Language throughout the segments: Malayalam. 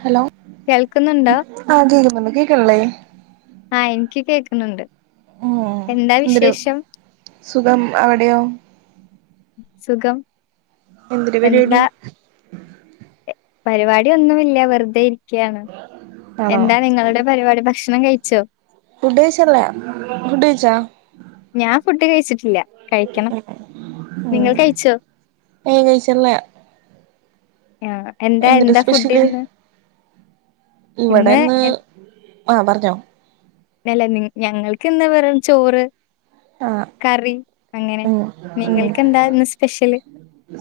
ഹലോ കേൾക്കുന്നുണ്ടോ? ആഹ് കേക്കുന്നുണ്ട് കേൾക്ക്ണില്ലേ ആഹ് ഇൻക്ക് കേക്കുന്നുണ്ട് ഉം എന്താ എന്തൊരു വിശേഷം സുഖം അവിടെയോ സുഖം എന്ത് ര പരിപാടി എന്താ പരിപാടി ഒന്നുമില്ല വെറുതെ ഇരിക്കയാണ്. ആണോ എന്താ നിങ്ങളുടെ പരിപാടി ഭക്ഷണം കഴിച്ചോ? ഫുഡ് കഴിച്ചല്ലാ ഫുഡ് കഴിച്ചോ? ഞാൻ ഫുഡ് കഴിച്ചിട്ടില്ല കഴിക്കണം നിങ്ങൾ ഉം കഴിച്ചോ? ഏയ് കഴിച്ചല്ലാ- ആഹ് എന്താ എന്തുട്ടാ എന്താ ഫുഡ് സ്പെഷ്യല് ഇന്ന്? ഇന്ന് ഇവിടെന്ന് എ ആഹ് പറഞ്ഞോ- ഇല്ലല്ല നി ഞങ്ങൾക്ക് ഇന്ന് വെറും ചോറ്- ആഹ് കറി അങ്ങനെ ഉം ഉം നിങ്ങൾക്ക് എന്താ ഇന്ന് സ്പെഷ്യല്?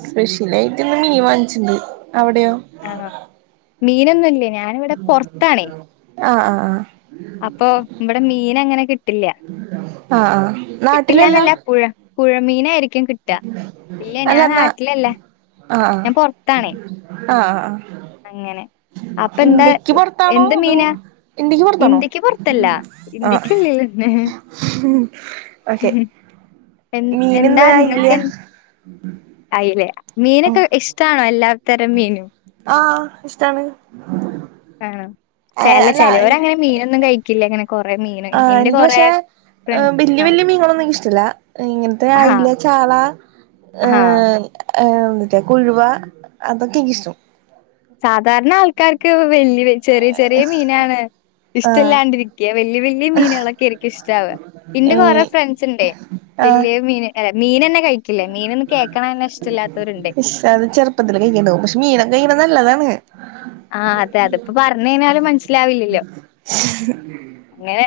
സ്പെഷ്യലായിട്ട് ഇന്ന് മീൻ വാങ്ങിച്ചിണ്ട് അവിടെയോ? ആഹ് ആണോ മീനൊന്നുല്ല ഞാനിവിടെ പൊർത്താണേ- ആഹ് ആഹ് ആഹ് അപ്പൊ ഇവടെ മീനങ്ങനെ കിട്ടില്ല- ആഹ് ആഹ് നാട്ടിലല്ല കിട്ടില്ലാന്നല്ല പുഴ പുഴ മീനായിരി ക്കും കിട്ട ഇല്ല അല്ല ഞാൻ എന്നാ നാട്ടിലല്ലേ ആഹ് ഞാൻ പൊർത്താണേ- ആഹ് ആഹ് അങ്ങനെ അപ്പ എന്താ ഇന്ത്യക്ക് പുറത്താണോ എന്ത് അതോ മീനാ ഇന്ത്യക്ക് പൊർത്തല്ല- ആഹ് ഇന്ത്യക്കുള്ളിലെന്നെ- ഓക്കെ എൻ മീന് ഇന്ന് അയ്ല്യ- അയ്ലയാ ഉം മീനൊക്കെ ഇഷ്ടാണോ എല്ലാം? ആഹ് ഇഷ്ടാണ്- ആണോ ചെല്ല അല്ല ചെലോര് അങ്ങനെ മീനൊന്നും കഴിക്കില്ല ഇങ്ങനെ കൊറേ മീൻ ആഹ് എനിക്ക് പക്ഷെ വല്യ ആ വല്യ മീൻകളൊന്നും ഇൻക്ക് ഇഷ്ടല്ല ഇങ്ങനത്തെ അയ്ല ചാള ആഹ് മറ്റേ കുഴുവാ അതൊക്കെ ഇൻക്കിഷ്ടം- സാധാരണ ആൾക്കാർക്ക് വല്യ വ ചെറിയ ചെറിയ മീനാണ് ആഹ് ഇഷ്ടല്ലാണ്ടിരി ക്യ വല്യ വല്യ മീനുകളൊക്കെ ആയിരിക്കും ഇഷ്ടാവ ഇന്റെ ഏഹ് കൊറേ ഫ്രണ്ട്സ്ണ്ടേ ആഹ് വല്യ മീന് അല്ല മീനെന്നെ കഴിക്കില്ല മീന് എന്ന് കേക്ക്ണെന്നെ ഇഷ്ടല്ലാത്തോര്ണ്ട്. ഇഷ് അത് ചെറുപ്പത്തിൽ കഴ്കാണ്ടാവും പക്ഷെ മീനൊക്ക കഴിക്ക്ണെ നല്ലതാണ്- ആഹ് അതെ അത് ഇപ്പോ പറഞ്ഞ് കഴിഞ്ഞാലും മനസ്സിലാവില്ലല്ലോ- [unintelligible] ഇങ്ങനെ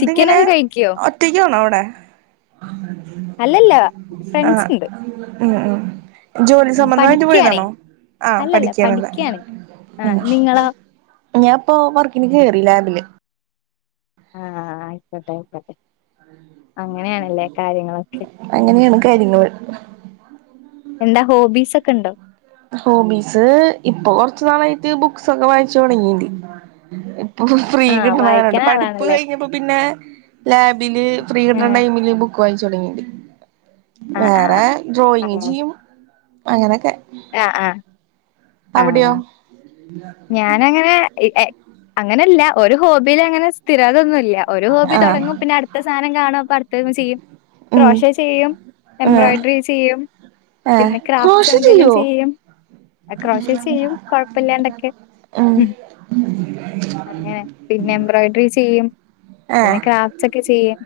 ഇതിങ്ങനെ കഴിക്കോ? ഒറ്റക്കാണോ അവിടെ അല്ലല്ല ആഹ് ഫ്രണ്ട്സ്ണ്ട്. ഉം ഉം. ജോലി ഉം സംബന്ധമായിട്ട് പഠിക്കാണേ പോയതാണോ? ആഹ് അല്ലല്ല പഠിക്കാണ്ല്ലേ പഠിക്കാണ്. ഉം. ആഹ് നിങ്ങളോ? ഞാൻ ഇപ്പോ വർക്കിന് കേറി ലാബില്- ആഹ് ആയിക്കോട്ടെ ആയിക്കോട്ടെ അങ്ങനെയാണല്ലേ? കാര്യങ്ങളൊക്കെ അങ്ങനെയാണ് കാര്യങ്ങള് എന്താ ഹോബീസ് ഒക്കെ ഉണ്ടോ? ഹോബീസ് ഇപ്പൊ കൊറച്ചു നാളായിട്ട് ബുക്സൊക്കെ വായിച്ചു തൊടങ്ങീ ഫ്രീ ആഹ് കിട്ടുന്നണ്ട് വായിക്കണ പഠിപ്പ് ആളാണല്ലേ. കഴിഞ്ഞപ്പോ പിന്നെ ലാബില് ഫ്രീ കിട്ടണ ഏഹ് ടൈമില് ബുക്ക് വായിച്ച് തുടങ്ങിണ്ട ആഹ് ആഹ് വേറെ ഡ്രോയിങ് ആഹ് ചെയ്യും അങ്ങനെയൊക്കെ ആഹ് ആഹ് അവിടയോ? ആഹ് ഞാനങ്ങനെ അങ്ങനെയല്ല ഒരു ഹോബിലങ്ങനെ സ്ഥിരത ഒന്നുല്ല ഒരു ഹോബി ആഹ് തൊടങ്ങും പിന്ന അടുത്ത സാധനം കാണും ചെയ്യും ഉം ക്രോഷ ചെയ്യും ആഹ് എംബ്രോയ്ഡറി ചെയ്യും. ആഹ് പിന്നെ ക്രാഫ്റ്റ്സ് ക്രോഷ എന്തേലും ചെയ്യോ ചെയ്യും എക്രോഷെ ചെയ്യും കൊഴപ്പില്ലാണ്ടൊക്കെ ഉം. അങ്ങനെ പിന്നെ എംബ്രോയിഡറി ചെയ്യും പിന്നെ ആഹ് ക്രാഫ്റ്റ്സ് ഒക്കെ ചെയ്യും.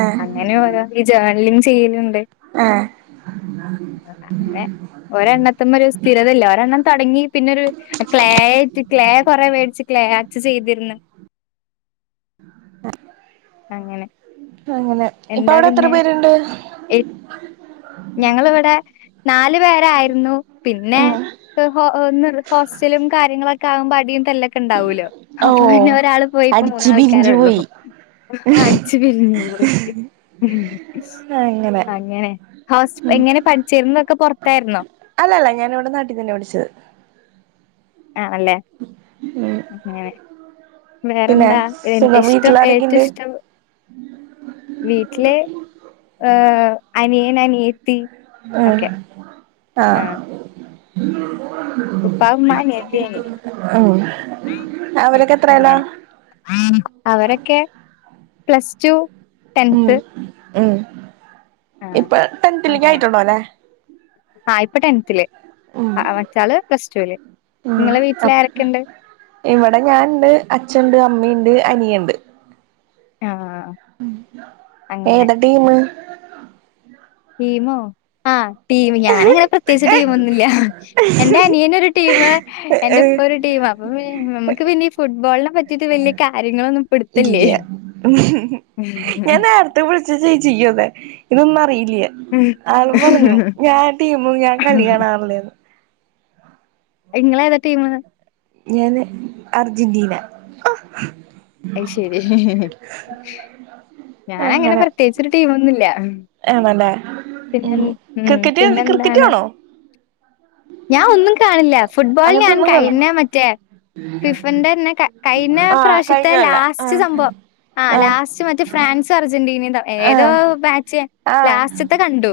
ആഹ് അങ്ങനെ പോരാ ഈ ജേണലിംഗ് ചെയ്യലുണ്ട് ആഹ് അങ്ങനെ ഒരെണ്ണത്തിമേ ഒരു സ്ഥിരത ഇല്ല ഒരെണ്ണം തൊടങ്ങി പിന്നൊരു ക്ലേയിട്ട് ക്ലേ കൊറെ വേടിച്ചു ക്ലേ അർട്ട് ചെയ്തിന്ന്- അങ്ങനെ ആഹ് അങ്ങനെ എന്താ പിന്നെ ഞങ്ങളിവിടെ നാല് പേരായിരുന്നു പിന്നെ ഉം ഹോ ഒന്ന് ഹോസ്റ്റലും കാര്യങ്ങളൊക്കെ ആകുമ്പ അടിയും തലൊക്കെ ക്കെ ഉണ്ടാവലോ അപ്പൊ ഓഹ് പിന്നെ ഒരാള് പോയി ഇപ്പോ അടിച്ച് മൂന്നാൾക്കാരെ പിരിഞ്ഞു ഒള്ളു പോയി ആഹ് അടിച്ചു പിരിഞ്ഞു പോയി അങ്ങനെ ഹോസ് എങ്ങനെ പഠിച്ചിരുന്നതൊക്കെ പൊറത്തായിരുന്നോ അല്ല അല്ല ഞാനിവിടെ നാട്ടി തന്നെയ പഠിച്ചത് ആണല്ലേ ഉം അങ്ങനെ പിന്നെ വേറെന്താ സുഖം ഇഷ്ടം ഏറ്റവും വീട്ടിലാരൊക്കെയുണ്ട് ഇഷ്ടം വിട്ടില്ഏഹ് അനിയൻ അനിയ ഉം ആഹ് ഉപ്പ ഉമ്മ അനിയത്തി അനിയൻ ഉം. ഉം അവരക്ക എത്രേല്ല അങ്ങനെ അവരൊക്കെ പ്ലസ് ടു ഉം ടെൻത്ത് ഉം ആഹ് ഇപ്പ ടെൻതിലേക്ക് അങ്ങനെ ആയിട്ടൊള്ളു അല്ലെ ആഹ് ഇപ്പൊ ടെൻത്തില്ല് ഉം മറ്റാള് പ്ലസ്ടുല് ഉം നിങ്ങളെ വീട്ടില് അപ് ആരൊക്കെണ്ട് ഇവിടെ ഞാൻണ്ട് അച്ഛൻ ണ്ട് അമ്മയിണ്ട് അനിയണ്ട് ആഹ് ആഹ് ആഹ് ഉം ഏത ടീമ് ടീമോ ആഹ് ടീം ഞാനങ്ങനെ പ്രത്യേകിച്ച് ടീമൊന്നും ഇല്ല എന്റെ അനിയനൊരു ടീം എന്റെ ഏഹ് ഇപ്പ ഒരു ടീം അപ്പ നമുക്ക് പിന്നെ ഈ ഫുട്ബോളിനെ പറ്റിയിട്ട് വലിയ കാര്യങ്ങളൊന്നും പിടുത്തല്ലേ ഇല്യ ഞാൻ നേര ത്ത് വിളിച്ചച്ച് ചേച്ചിക്ക് അതെ ഇതൊന്നും അറിയില്ല ആളും പറഞ്ഞു ഞാൻ ടീമും ഞാൻ കളി കാണാറില്ലേന്ന് അത് ഇങ്ങളേത ടീമ് ഞാന് അർജന്റീന അയ്‌ശരി ഞാന് അങ്ങനെ പ്രത്യേകിചൊരു ടീമ ഒന്നുല്ല ആണല്ലേ പിന്നെ ഉം ഉം ക്രിക്കറ്റ് പിന്നെ ക്രിക്കറ്റ് എന്താണ് കാണോ ഞാൻ ഒന്നും കാണില്ല ഫുട്ബോൾ അങ്ങനത്തെ ഞാൻ ഒന്നും കാണോ കഴിഞ്ഞ മറ്റേ ഫിഫന്റെ തന്നെ കഴിഞ്ഞ ആഹ് പ്രാവശ്യത്തെ കഴിഞ്ഞ കൊല്ല ലാസ്റ്റ് ആഹ് സംഭവം ആഹ് ലാസ്റ്റ് മറ്റേ ഫ് ഫ്രാൻസ് അർജന്റിനെ തം ഏതോ ആഹ് മാച്ച് ആഹ് ലാസ്റ്റത്തെ കണ്ടു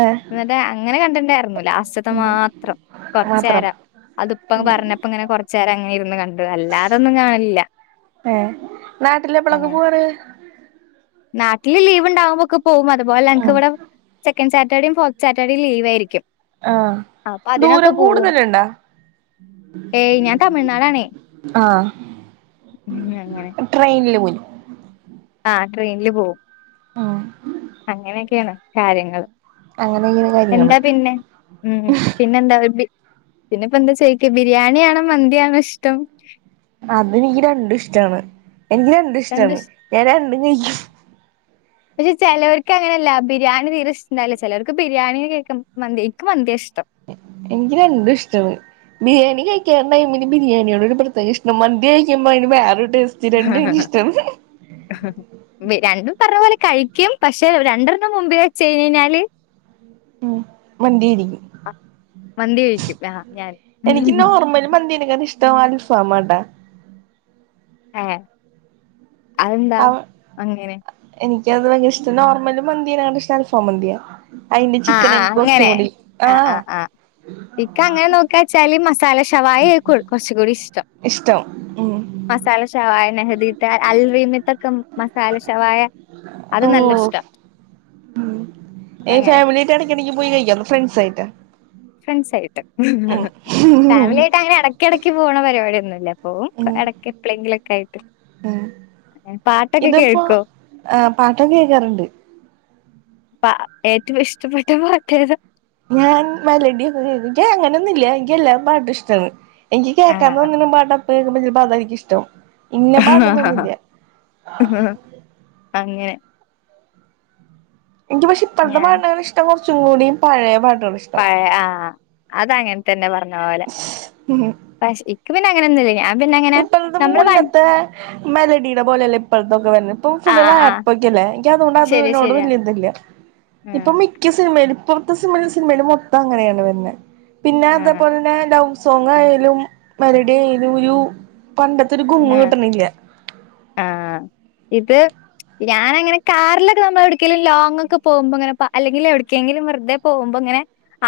ആഹ് അന്നട്ടാ അങ്ങനെ കണ്ടിണ്ടായിരുന്ന് ലാസ്‌റ്റത്ത മാത്രം മാത്രം കൊറചേരം അതിപ്പ ഉം പറഞ്ഞ അപ്പ ഇങ്ങനെ കൊറചേരം അങ്ങനെ ഇരുന്ന് കണ്ട് അല്ലാതൊന്നും കാണാലില്ല. ഏഹ് നാട്ടില് എപ്പളക്ക പോവാറ്? നാട്ടില് ലീവ്ണ്ടാവുമ്പോക്കെ പോവും. അതുപോലെ എനക്ക് ഉം ഇവടെ, സെക്കഡ് സറ്റഡേയും ഫോർത്ത്സാറ്റർഡേയും ലീവായിരിക്കും. ആഹ് അപ്പൊ അതിനൊക്കെ ദൂരം പോവും. കൂടുതലുണ്ടാ? ഏയ് ഞാൻ തമിഴ്നാടാണേ. ആഹ് ഉമ് അങ്ങനെ. ട്രെയിനില് പോയി ആഹ് ട്രെയിനില് പോകും ആഹ് അങ്ങനെക്കെയാണ് കാര്യങ്ങള് അങ്ങന ഇങ്ങനെ എന്താ പിന്നെ? ഉം പിന്നെ എന്താ പിന്നെപ്പ എന്താ ചോയ്ക്ക? ബിരിയാണിയാണോ മന്തിയാണോ ഇഷ്ടം? അതെനിക്ക് രണ്ടും ഇഷ്ടാണ് എനിക്ക് രണ്ടും ഇഷ്ട്ടാണ്. ഞാൻ രണ്ടും കഴിക്കും. പക്ഷെ ചേലർക്ക് അങ്ങനെയല്ല ബിരിയാണി തീരെ ഇഷ്ട്ടാണ്ടാവില്ല. ചെലർക്ക്ബിരിയാണി കേക്കുമ്പോ മതിയ്ക്ക്ഇൻക്ക് മന്തിയ ഇഷ്ടം എനിക്ക് രണ്ടും ഇഷ്ട്ടാണ്. ബിരിയാണി കഴിക്കാൻ ടൈമിൽ ബിരിയാണിയോട് ഒരു പ്രത്യേക ഇഷ്ടം. മന്തി കഴിക്കുമ്പോൾ അയിന് വേറെരു ടേസ്റ്റ്. രണ്ടും ഹഹ എനിക്ക് ഹ ഇഷ്ടാണ് ഹ രണ്ടും പറഞ്ഞ പോലെ കഴിക്കും പക്ഷെ രണ്ടെണ്ണം മുൻപിൽ വെച്ച്യ്ഞഴിഞ്ഞാല് ഉം മന്തിയായിരിക്കും. മന്തി കഴിക്കും ആഹ് ഞാൻ എനിക്ക് നോർമല് മന്തിനേക്കാള് ഇഷ്ടം അൽഫാമാട്ടോ ആഹ് അതെന്താ അവ അങ്ങനെ? എനിക്കത് ഭയങ്ക ഇഷ്ട. നോർമല് മന്തിനെക്കാൾ ഇഷ്ടം അൽഫാം മന്തിയാ അയിന്റെ ആഹ് ആഹ് ചിക്കനെന്ക്കു അങ്ങനെ കുറച്ചുകൂടി, ആ ഇക്ക് അങ്ങനെ നോക്കാച്ചാല് മസാല ഷവായ ഏക്കും കുറച്ചുകൂടി ഇഷ്ടം. ഇഷ്ടം ഉം. മസാല ഷവായ നെഹദീത്തെ അൽറീമത്തൊക്കെ മസാല ശവായ. അത് നല്ല ഇഷ്ട. ഉം, ഈ ഫാമിലി ആയിട്ട് ഇടക്കിടക്ക് പോയി കഴിക്കോ? അതോ ഫ്രണ്ട്സായിട്ട? ഫ്രണ്ട്സ് ആയിട്ട്. ഉം ഫാമിലി ആയിട്ട് അങ്ങനെ ഇടക്ക ഇടക്ക്ക് പോണ പരിപാടിയൊന്നുല്ല. പോവും, ഉം എടക്ക് എപ്പളെങ്കിലൊക്കെ ആയിട്ട്. പാട്ടൊക്കെ ഇതിപ്പോ കേൾക്കോ? എ പാട്ടൊക്കെ കേക്കാറുണ്ട്. ഏറ്റവും ഇഷ്ടപ്പെട്ട പാട്ടേത? ഞാൻ മെലഡി ഒക്കെ കേക്കും. നിക്ക് അങ്ങനെയൊന്നും ഇില്ല എനിക്ക് എല്ലാ പാട്ടും ഇഷ്ട്ടാണ്. എനിക്ക് കേക്കാൻ ആഹ് തോന്നണ പാട്ടപ്പൊ കേൾക്ക്മ്പോ ചെൽപ്പോ അതായിരിക്കും ഇഷ്ടം. ഇന്നെ പാട്ടെന്നൊന്നുല്ല. അങ്ങനെ എനിക്ക് പക്ഷെ ഇപ്പോഴത്തെ ഞാൻ പാട്ട്നേക്കാൾ ഇഷ്ടം കുറച്ചുകൂടി പഴയ പാട്ടുകളാണ് ഇഷ്ടം. പഴയ ആ അത് അങ്ങനെതന്നെ പറഞ്ഞ പോലെ. ഉം പക്ഷെ ഇനക്ക് പിന്നെ അങ്ങനൊന്നുല്ല ഞാ ഇപ്പഴത്തെ മുന്നത്തെ, മെലഡിയുടെ പോലെയല്ല ഇപ്പോഴതൊക്കെ വരന, ഇപ്പൊ ഫുള് ആഹ് ആഹ് റാപൊക്കെല്ലെ എനിക്ക് അതോണ്ട് ശരിയാ അതിനോട് ശരിയാ. വല്യ ഇതില്ല. ആഹ് നിക്ക് സിനിമയ്ല് ഇപ്പൊത്തെ സിനിമയില് മൊത്തം അങ്ങനെയാണ് വർണേ. പിന്നെ ആഹ് അതപോലെ തന്നെ ലൗ സോങ് ആയാലും മെലഡി ആയാലും ഒരു പണ്ടത്തെൊരു ഗുമ്മ് ആഹ് കിട്ടണില്ല. ആഹ് ഇത് ഞാനങ്ങനെ കാറിലൊക്കെ നമ്മള് എ വിട്ക്കെങ്കിലും ലോങ്ങൊക്കെ പോകുമ്പോ അങ്ങനെ പ, അല്ലെങ്കില് എവിടട്ക്കെങ്കിലും വെറുതെ പോകുമ്പോ ങ്ങനെ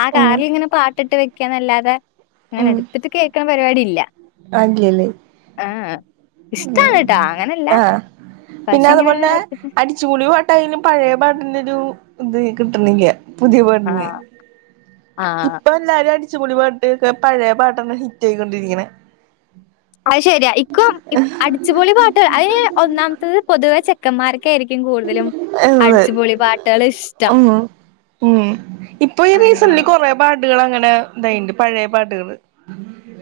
ആ ഉം കാറിൽ ഇങ്ങനെ പാട്ടിട്ട് വെക്കന്നല്ലാതെ ഇങ്ങനെ എടുത്തിട്ട് കേക്കണ പരിപാടില്ല ആഹ് ഇല്ലലെ ഇഷ്ടാണ് ട്ടോ ഉം അങ്ങനല്ല. ആഹ് പിന്നെ പക്ഷെ ഇങ്ങനെ അതുപോലെന്നെ എടുത്തിട്ട് അടി ചൂളി പാട്ടായാലും പഴയ പാട്ടിൻ്റെ ഒരു ഇത് കിട്ടണില്ല പുതിയ പാട്ടിന്. ആഹ് ആഹ് ഇപ്പൊ എല്ലാരും അടിച്ചപൊളി പാട്ട്ക്കെ പഴയ പാട്ടെന്നെ ഹിറ്റ് ആയിക്കൊണ്ടിരിക്കണേ അത് ശരിയാ ഇക്കും ഇപ്പൊ അടിച്ചുപൊളി പാട്ടു അതി ഒന്നാമത്തത് പൊതുവെ ചെക്കന്മാർ ക്കായിരിക്കും കൂടുതലും എന്നത് അടിച്ചുപൊളി പാട്ടുകൾ ഇഷ്ടം ഉം ഉം ഇപ്പൊ ഈ റീസന്ലി അങ്ങനെ കുറെ പാട്ടുകൾ അങ്ങനെ ഇതായിണ്ട് പഴയ പാട്ടുകള്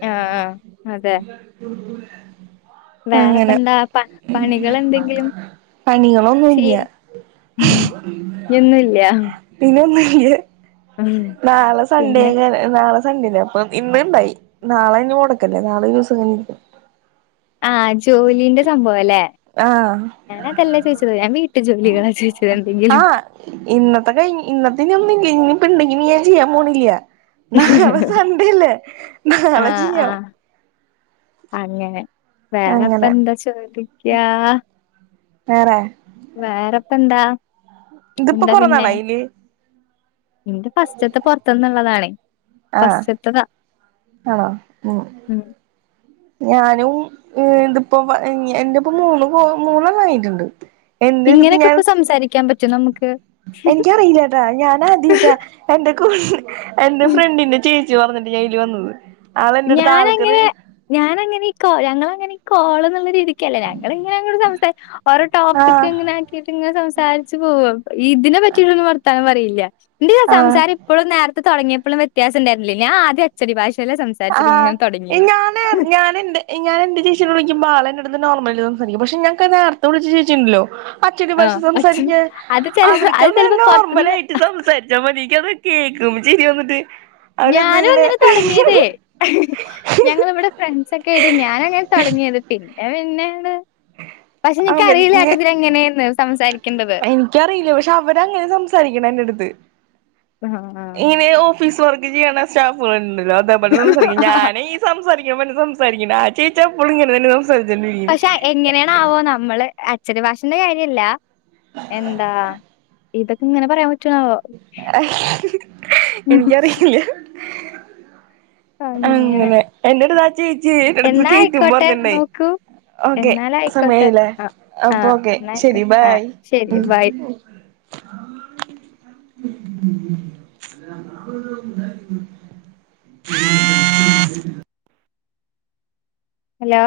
ആഹ് ആഹ് [unintelligible] വേറെപ്പോ അങ്ങനെ എന്താ പ പണികൾ എന്തെങ്കിലും പണികളൊന്നുംല്ല ചെയ്യും ഉം ഇനിയോന്നുല്ല പിന്നെ ഒന്നുല്ല, നാളെ സൺഡേ പിന്നെ അങ്ങനെ നാളെ സണ്ടേല്ല അപ്പൊ ഇന്ന് ഉണ്ടായി നാളെ അനി മുടക്കല്ലേ നാളെ ഒരു ദിവസം ഇങ്ങനെ ഇരിക്കും ആഹ് ജോലിന്റെ സംഭവല്ലേ ആഹ് ഞാന അതല്ല ചോദിച്ചത് ഞാൻ വീട്ടു ജോലികളാ ചോദിച്ചത് എന്തെങ്കിലും ആഹ് ഇന്നത്തെ കഴിഞ്ഞു ഇന്നത്തനി ഒന്നും ഇല്ല, ഇനി ഇപ്പോ ഉണ്ടെങ്കിലും ഞാൻ ചെയ്യാൻ പോണില്ല നാളെ സൺണ്ടേല്ലേ നാളെ ആഹ് ചെയ്യാം ആഹ് അങ്ങനെ, അങ്ങനെ വേറെപ്പന്താ ചോദിക്ക്യാ വേറെ വേറെപ്പന്താ തിപ്പ കുറേ നാളായീല് ന്റെ ഫസ്റ്റ്ത്തെ പൊർത്തന്ന്ള്ളതാണേ ഫസ്റ്റ്ത്തെതാ ആഹ് ഉം ഉം ഞാനും തിപ്പോ എന്റെ ഇപ്പ മൂന്ന് കോ മൂന്നെണം ആയിട്ടുണ്ട്! ! ! ! ! ! ! ! ! !! ! ! ! ! ! ! ! ! ! എനിക്കറിയില്ലട്ടാ ഞാനാദ്യായിട്ടാ.. എന്റെ കൂ എന്റെ ഫ്രണ്ടിന്റെ ചേച്ചി ച്ചി പറഞ്ഞിട്ട് ഞാൻ ഇതില് വന്നത്! ! ! ! ! ! ! ! ! ഞാനങ്ങനെ ഞാനങ്ങനെ കോ ഞങ്ങള് അങ്ങനെ കോള് ഒന്നും എ--! ! ! ! ! ! ! ! ! ! ! ക്കല്ലെ ഞങ്ങളിങ്ങന സംസാ ഓരോ ആഹ് ടോപ്പിക്ക്ങ്ങനെ ഇത് ഇങ്ങനെ സംസാരിച്ചു പോകും ഇതിനെ പറ്റിയിട്ടൊന്നും വർത്താനം പറയില്ല എന്തേലും ആഹ് സംസാരി ക്കുപ്പോഴും നേരത്തെ തുടങ്ങിയപ്പോഴും വ്യത്യാസംണ്ടരുന്നില്ല ഞാൻ ആദ്യ അച്ചടി ഭാഷയിലെ സം--! ! ! ! ! ! ! ! ! ! ആഹ് ഈ ഞാന് ഞാൻ എന്റെ ഞാൻ എൻ്റെ ചേച്ചിനേ വിളിക്ക്പോ ആള എന്റെ അടുത്ത് നോർമല് സംസാരിക്കാരിക്കും പക്ഷെ ഞാൻ നേരത്തെ വിളിച്ച ചേച്ചിണ്ടല്ലോ അച്ചടി ഭാഷ ആഹ് അച്ഛൻ സംസാരിക്കാൻ അത് ചെല അവർക്ക അത് ചെലപ്പോ നോർമലാ പൊറത്തുന്ന് യിട്ട് സംസാരിച്ചാ മതി എനിക്ക് അത് കേക്കുംമ്പം ചിരി വന്നിട്ട് അവര് അത് ഞാനും അങ്ങനെ തൊടങ്ങിയതേ ഞങ്ങളിവിടെ ഫ്രണ്ട്സക്കെ ആയിട്ട് ഞാനാ അങ്ങന തുടങ്ങിയത് പിന്നെ പിന്നെഅങ്ങട് പക്ഷെ എനിക്കറിയില്ലട്ടാ അവന് ഇത് എങ്ങനെയന്ണ് സംസാ എനിക്കറിയില്ല പക്ഷെ അവരങ്ങനെ സംസാരിക്കണ എന്റെ അടുത്ത് ആഹ് ഇങ്ങനെയോ ഓഫീസ് വർക്ക് ചെയ്യണ സ്റ്റാഫ്കൾ ഉണ്ടല്ലോ അത് പോലെ സംസാരിക്കണ ഞാന് സംസാരിക്ക പറ്റുന്ന സംസാരിക്കന്ന് ഉണ്ട് ആ ചേച്ചി എപ്പളും ഇങ്ങനെ തന്നെയാ സം സാരിച്ചോണ്ടരിക്കും പക്ഷെ എങ്ങനെയണ് ആവോ നമ്മള് അച്ചടി ഭാഷന്റെ കാര്യംല്ല എന്താ ഇതൊക്കെ ഇങ്ങനെ പറയാൻ പ റ്റാ ഒ സ് എനിക്കറിയില്ല അങ്ങനെ എന്റെടുത്താചേച്ചി എടുത്ത് എന്നാ കേറ്റും ആയിക്കോട്ടെ പർഞ്ഞിണ്ടായി നോക്കൂ. ഓക്കെ എന്നാലായിക്കോട്ടെ. സമയായില്ലേ ആഹ് ആഹ് അപ്പോക്കെ ശരി എന്നായിക്കോട്ടെ. ആഹ് ബായ് ശരി ബൈ. [inaudible] [inaudible] [inaudible] ഹലോ